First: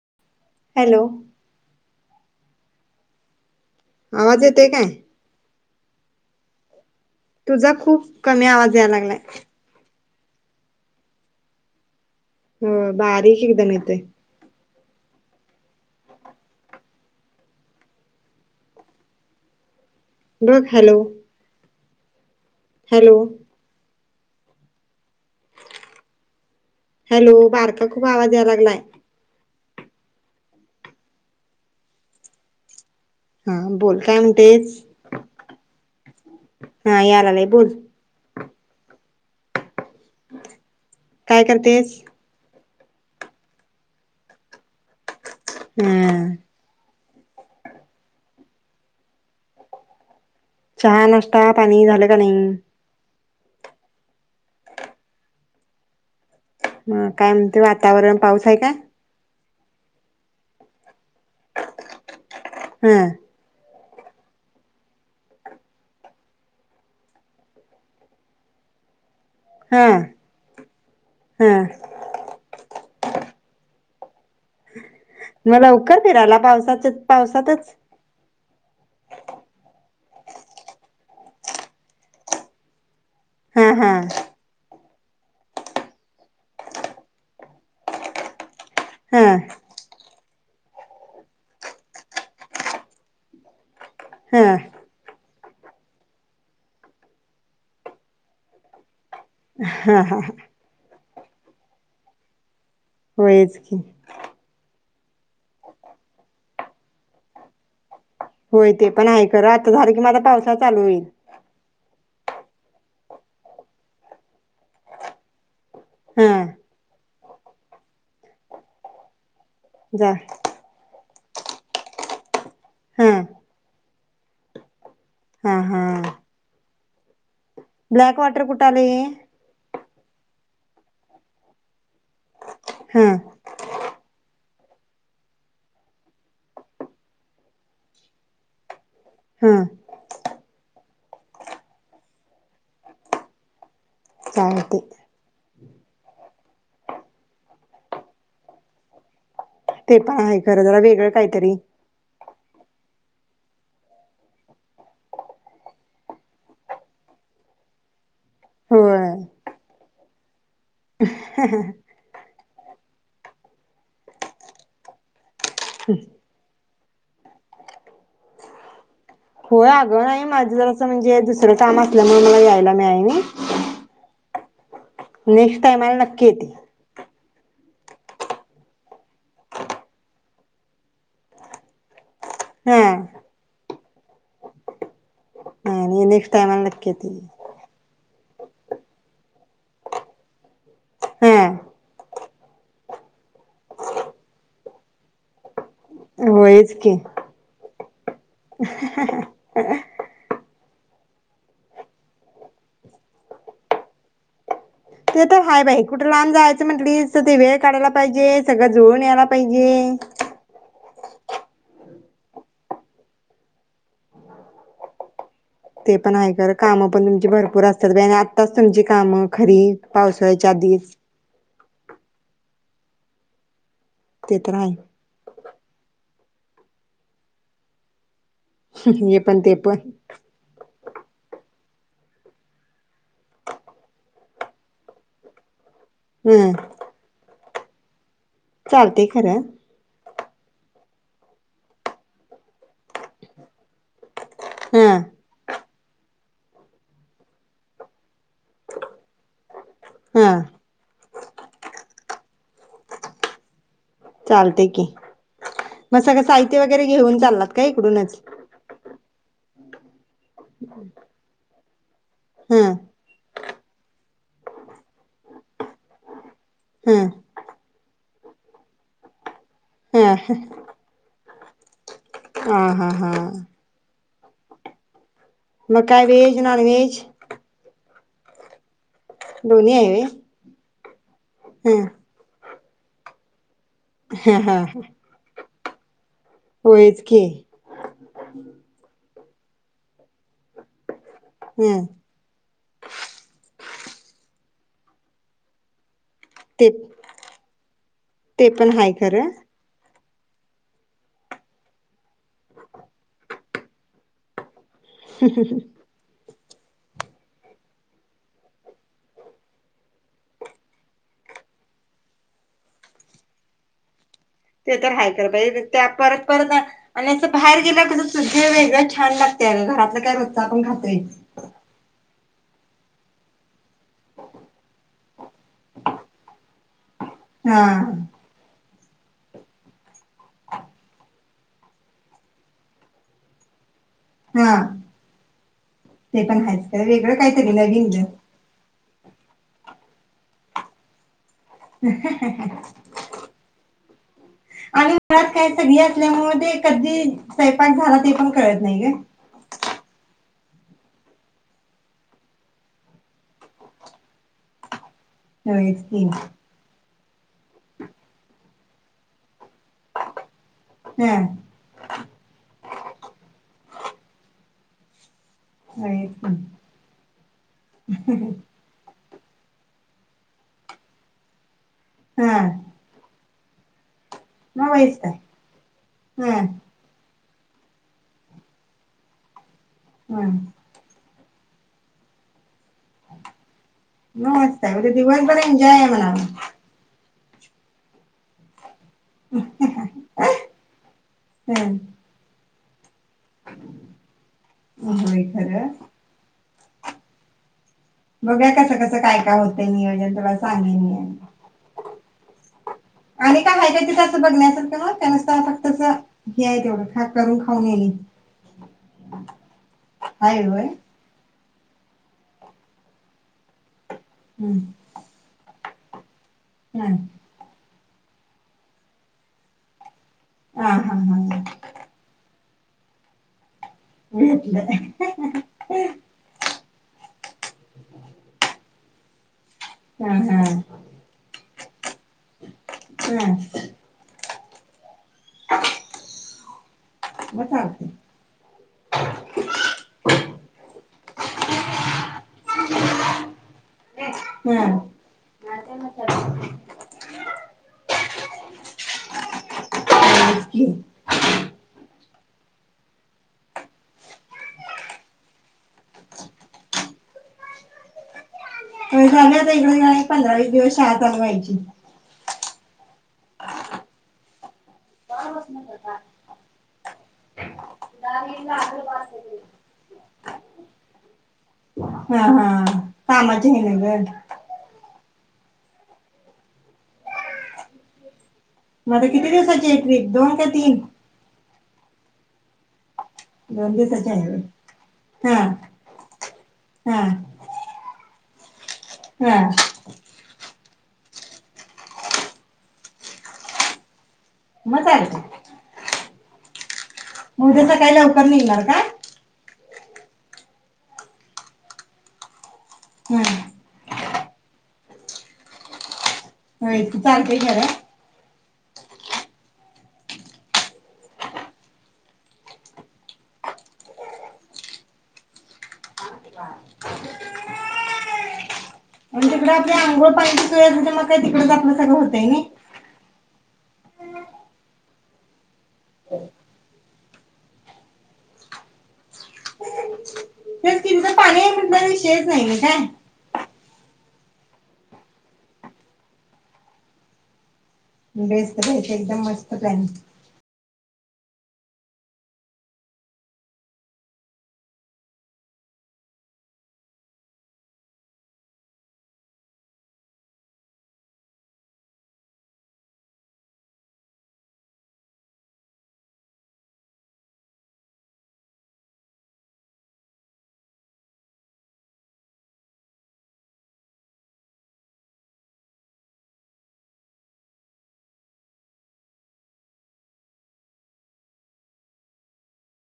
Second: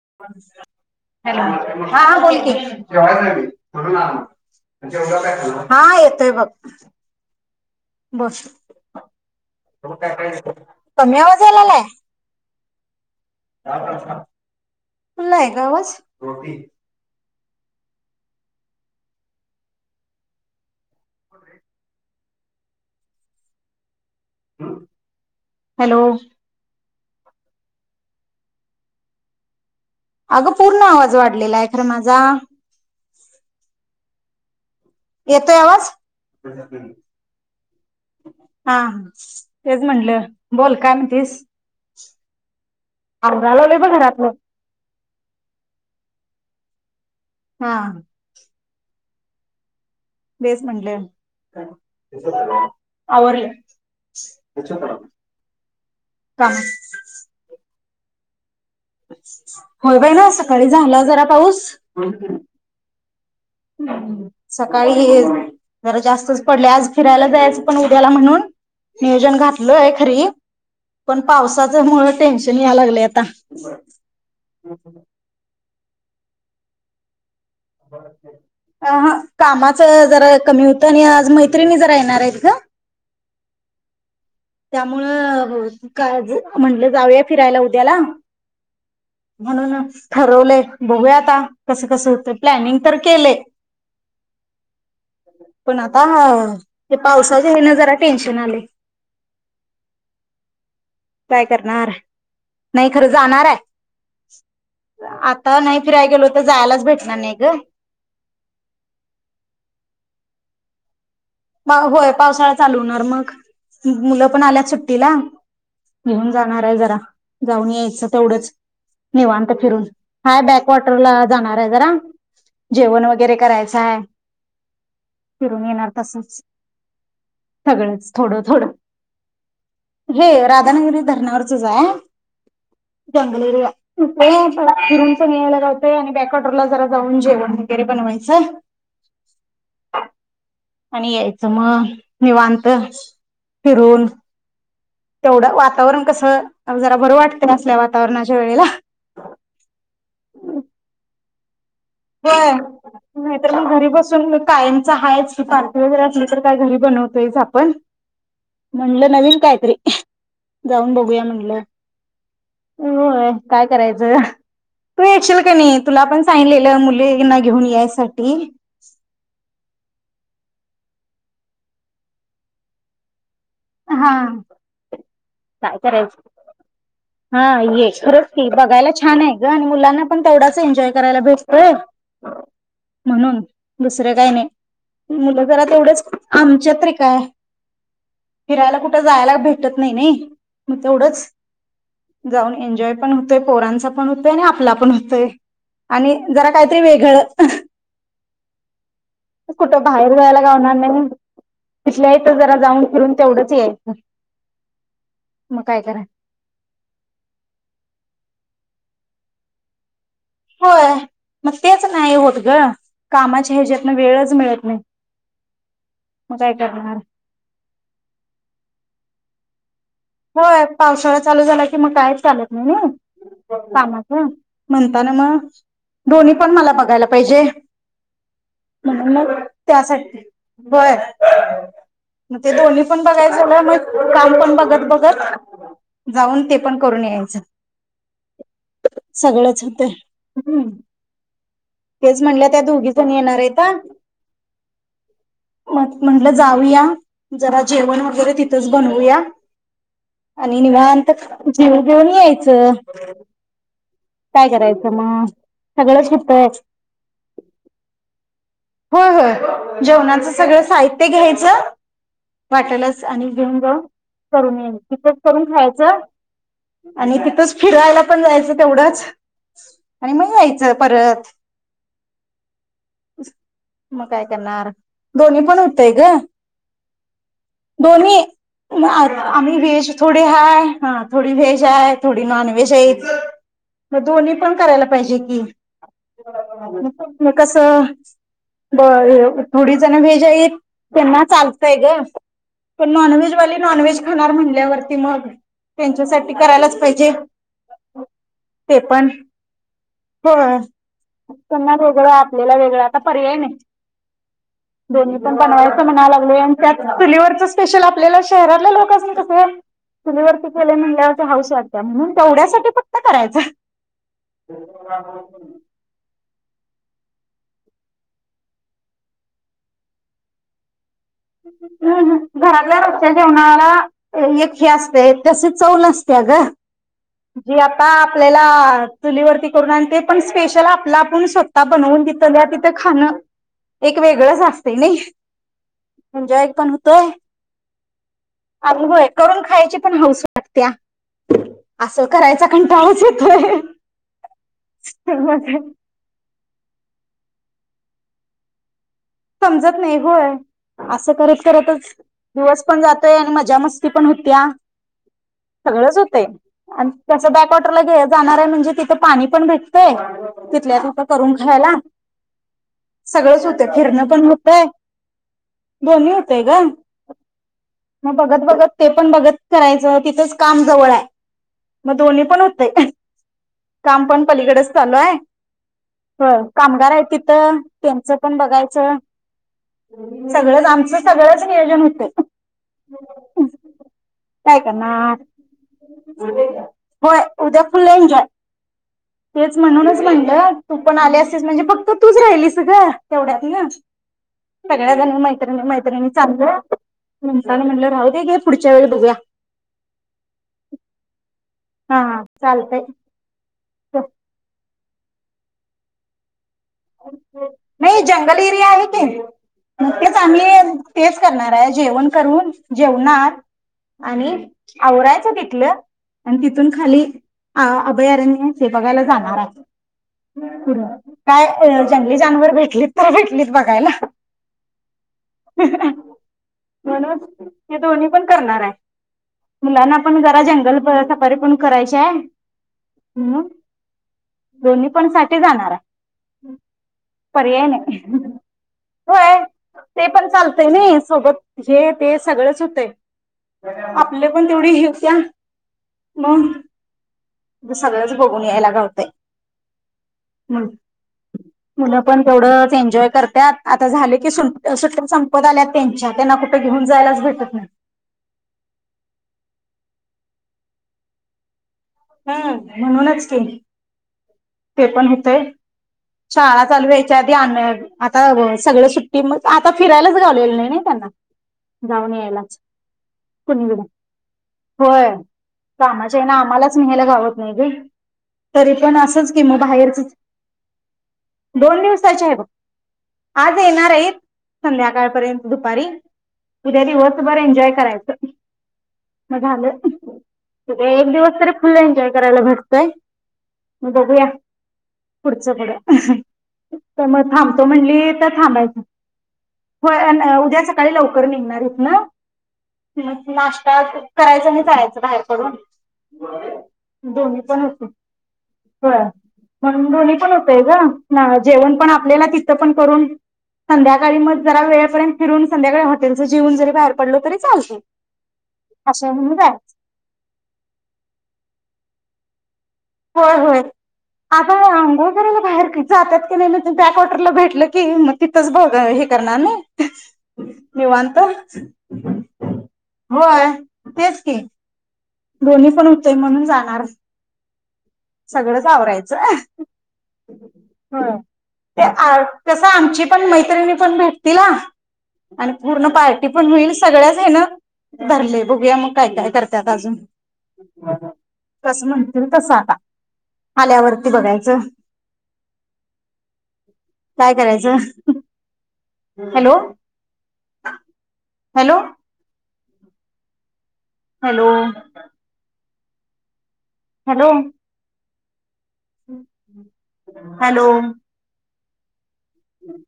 [inaudible] Hello - - हा हा बोल की आवाज येतोय काय [unintelligible] [unintelligible] हा येतोय बघ. तुझा खूप बोल कमी आवाज याय लागलाय. [inaudible] कमी आवाज याय लागलाय. हो बारीक एकदम येतोय. फूल्ल आहे ग आवाज. [inaudible] हॅलो हॅलो [inaudible] हॅलो हॅलो बारका खुप आवाज याय लागलाय. आगं पूर्ण आवाज वाढलेला आहे खरं माझा. हा बोल काय म्हणतेस. येतोय आवाज हा यायला लागलाय बोल [inaudible] हां हां [inaudible] तेच म्हटलं बोल काय म्हणतीस. आवरलागलोय बघ घरातलं. हम्म हा तेच चहा, म्हटलं नाश्ता, पाणी झालं का नाही? आवरलं. म काय म्हणतय वातावरण पाऊस आहे का? होय बाई ना सकाळी झाला जरा पाऊस. हं सकाळी जरा जास्तच पडले आज फिरायला जायचं पण उद्याला म्हणून.... नियोजन हा घातलोय खरी पण हा पावसाच मुळ टेन्शन या लागलय. [inaudible] [inaudible] [unintelligible] कामाच जरा कमी होत आणि आज मैत्रिणी जरा येणार आहेत ग. हा हा त्यामुळं का म्हटलं जाऊया फिरायला उद्याला हा म्हणुनच ठरवलय बघूया आता कसं कसं होत प्लॅनिंग तर केले ह पण आता ह ते पावसाचे ह्याने जरा टेन्शन आलय हा हा काय करणार नाही खरं जाणार होयच की आहे आता नाही फिरायला गेलो तर जायलाच भेटणार नाही ग होय ते पण आहे खरं आता झालं की माझ पावसा चालू होईल. होय पावसाळा चालू होणार मग मुलं पण आल्यात सुट्टीला हा घेऊन जाणार आहे जरा जाऊन यायचं तेवढंच निेवांत फिरून जा हाय बॅकवॉटरला जाणार आहे जरा जेवण हा वगैरे करायचं आहे. हा फिरुन हा येणार तसंच सगळंच ब्लॅक थोडं वॉटर कुठ थोडं आल हे हे राधानगरी धरणावरचच आहे. हा जंगल एरिया फिरूनपण यायला होत आणि बॅक वॉटरला जरा जाऊन जेवण वगैरे बनवायचं हा आणि यायचं म निवांत फिरून चालते तेवढं वातावरण कसं जरा बरं वाटते असल्या वातावरणाच्या वेळेला ते पण आहे, खरं जरा वेगळं काही तरी होय नाही, तर मग घरी बसून कायमच हाय की पार्टी वगैरे असली, तर काय घरी बनवतोयच आपण होय म्हंनल नवीन काय [inaudible] जाऊन बघूया म्हनलं होय काय करायचंतु तु येशील तुला पण सांगितले आपल्या मुलीना घेऊन यायसाठी होय आग नाही माझ जरास म्हणजे दुसरं काम असल्यामुळे मला यायला मियाय नही. हा नेक्स्ट काय टाईमाला करायचं? नक्की येते. हा ये खरंच की बघायला, छान आहे ग आणि मुलांना पण तेवढाच एन्जॉय करायला भेटतोय. हम दुसरे काही नाही मुलं जरा तेवढेच आणि नेक्स्ट टाइमाला आमच्यात नक्की रे येते काय फिरायला कुठे जायाला भेटत नाही, नाही मग तेवढंच हा जाऊन एन्जॉय पण होतोय, पोरांचा पण होतोय आणि आपला पण होतोय. आणि जरा होयच काहीतरी की वेगळं कुठ बाहेर जायला गावणार नाही, म्हणून तिथल्या येत जरा जाऊन फिरून तेवढंच ये. ते तर हाय बाई कुठे लांब जायचं, म्हटलीस तर ते वेळ काढाला पाहिजे सगळं जूळून यायला पाहिजे. होय मग तेच नाही, होत ग कामाच्या ह्याच्यातन वेळच मिळत नाही. ते पण आहे मग काय कर काम करणार. पण तुमची भरपूर असत्यात आणि आत्ताच तुमची कामं खरी पावसाळ्याच्या होय आधीच पावसाळा चालू झाला. मग कायच चालत नाही ने. कामाचं ते तर आहे म्हणताना म. दोनी पण मला बघायला पाहिजे. हे म्हनुनच पण ते पण त्यासाठी व्हय. मग ते दोन्ही पण बघायचं मग काम पण बघत बघत. हो जाऊन हं ते पण करून यायचं. चालतंय खरं सगळंच होते हम्म तेच म्हणलं त्या दोघी जण येणार आहे का हम्म म म्हटलं जाऊया जरा जेवण वगैरे तिथंच बनवूया हं आणि निवांत जीव घेऊन यायचं काय चालते की करायचं मग मग सगळंच सगळं होतंय साहित्य वगैरे घेऊन चाललात का इकडूनच होय जेवणाचं सगळं साहित्य घ्यायचं हं वाटालाच आणि जंग करून येईल तथच करून खायचं हं आणि तिथंच फिरायला पण जायचं तेवढंच आणि मग हं यायचं परत हा हा मग काय करणार दोन्ही पण होतंय मका ग वेज नॉन वेज दोन्ही म्ही दोन्ही बे आहे थोडे हाय हा थोडी व भेज व्हय आहे हं थोडी नॉन अष मग दोन्ही हा पण हा करायला पाहिजे कि होयच की कस बर थोडी जण वेज आहेत त्यांना चालतंय हं ग पण नॉनव्हेजवाली नॉन व्ज खाणार म्हणल्यावर त्यां ते करायलाच पाहिजे ते पण हो त्यांना वेगळं आपल्याला वेगळं आता पर्याय नाही दो पण बनवायचं म्हणाय लाग त्यात चुलीवरच स्पेशल आपल्याला शहरातले लोक असतील तस चुलीवरती केले म्हणल्या हाऊस वाईफ त्या म्हणून तेवढ्यासाठी फक्त करायचं ते तर हाय कर पाहिजे त्या परत परत आणि असं बाहेर गेला क सु वेगळं छान लागते घरातलं काय रोजच आपण घातोय हम्म घरातल्या रोजच्या जेवणाला एक हे असते जसे चवल असते ग जी हा आता आपल्याला चुलीवरती करून आणललेय. पन स्पेशल आपल आपन सोता बनवून तिथं दया तिथं खान.. एक वेगळंच हा असतंय नाही. ते पण एन्जॉय खायचं होतोय वेगळं काहीतरी नवीन जग. होय करून खायची पण हौऊस वाटतया. येतोय आणि मुळात काय मग सगळी असल्यामुळे ते कधी? स्वयंपाक झाला ते पन कळत नाहीये? समजत नाही होय असं करत करतच दिवस पण जातोय आणि मजा मस्ती पण होतं त्या. होयच सगळंच की होतय. अन त्याचं बॅकवॉटरला घेतं जाणार हाय म्हंजे? तिथं पानी पन [unintelligible] तो. तिथल्या तिथं हा करून खायाला. सगळंच होतय. फिरणं.. [unintelligible] दोन्ही होयच की होतय ग! म बघत बघत ते.. पन बघत करायच. तिथंच काम जवळ हाय. म दोन्ही पन हा होतय. काय? काम पण पलीकडेच मग चालू होयच काय हाय. हो, हा कामगार हायेत ती तं त्यांचं पन बगायचं. हा सगळंच आमचं सगळंच नियोजन होतय. म काय मस्त हाय. म्हणजे करणार दिवाळीत पन एन्जॉय हाय म्हणावं. होय. उद्या फुल एन्जॉय. तेच म्हणूनच म्हणलं, तू पण आली असतीस म्हणजे, फक्त तूच राहिलीस. [unintelligible] तेवढ्यात ना! सगळ्या जणी होय मैत्रिणी खरं मैत्रिणी चालल्या रिकामा ऑडिओ बघूया कस कस काय काय होत नियोजन? तुला सांगन मी. हा चालतंय आणि काय हाय तिथं असं बगन्यासन? तवाच त्यांना सांग फक्त चा नाही जंगल एरिया आहे कीं. हाय होय [unintelligible] तेच करनार. नाय जेवण करून, जेवणार.. आणि हम्म. आवरायचं तिथलं. आणि तिथून हा. खाली आ अभयारण हे बघायला जाणार आहे. आ हा हं हं अ जंगली जनावर भेट भेटले तर भेटले बघायला भेटलं म्हणून ते दोन्ही पण करणार आहे. मुलांना हा पण जरा हा जंगल प सफारी पण करायची हाय हा दोन्ही पण साठी जाणारां [inaudible] मग पर्याय चालतंय. नाही होय ते पण चालतंय नय सोबत हे ते सगळच होतंय आपले पण हा तेवढी ही होत्या मग सगळंच बघून यायला गावतय तेच की. हूं म पण तेवढच एन्जॉय करत्यात आता झाले की सुट्ट सुट्टी संपत आल्या त्यांच्या त्यांना कुठ घेऊन जायलाच भेटत नाय. तरी सांगतात इकडे या पंधरा वीस दिवस शाळा चालू व्हायची हं म्हणूनच की, ते पण होतय शाळा चालू व्हायच्या आधी आण आता सगळ सुट्टी म आता फिरायलाच गावलेली नाय ना त्यांना जाऊन हा यायला हा मज्जा हाय नं ग होय कामाच्या ह्यांन ना आम्हालाच न्ह्यायला गावत नाय ग तरी मग पण आता असंच किती की मग दिवसाची हाय बाहेरच ट्रिप दोन का तीन साची हाय बघ आज दोन येणार दिवसाची आहेत आहे होय. हा संध्याकाळपर्यंत दुपारी उद्या हा दिवस बर एन्जॉय करायचं हा म झालं एक दिवस तरी फुल एन्जॉय करायला भेटतंय. म बघूया मग चालतंय पुढचपुढ त म मग थांबतो उद्या सकाळी म्हणली लवकर तर निघणार का थांबायचं व्हय उद्या सकाळी लवकर निघणार इतना म हा नाश्ता करायच आणि जायाचं बाहेर पडून व्हय तू चाल घे दोन्ही पण जरा होते [unintelligible] म्हणून दोन्ही पण होतय ग म जेवण पण आपल्याला तिथं पण करून संध्याकाळी मग जरा वेळपर्यंत फिरून संध्याकाळी हॉटेलच जेवण जरी बाहेर पडलो तरी चालत तिकड आपल्या अंघोळ पाणीची सोय मग का तिकडच आपलं सगंळ होत तय नय होय होय आता अंघोळ करायला बाहेर की जातात की नाही मी त त्या कॉटरला भेटल की मग तिथंच ब हे करणार नाय तेच की तिथं निवांत पाणी आहे म्हटलं विषयच नाहीय काय होय तेच की दोन्ही पण होतेय म्हणून जाणार बेस सगळंच तरथे एकदम मस्त प्लॅनिंग हो ते कसं आमची पण मैत्रिणी पण भेटतील ह आणि पूर्ण पार्टी पण होईल सगळ्याच आहे ना धरले बघूया मग काय काय करतत अजून कस म्हणतील तसं आता आल्यावरती बघायचं काय करायचं hello hello hello hello hello हम्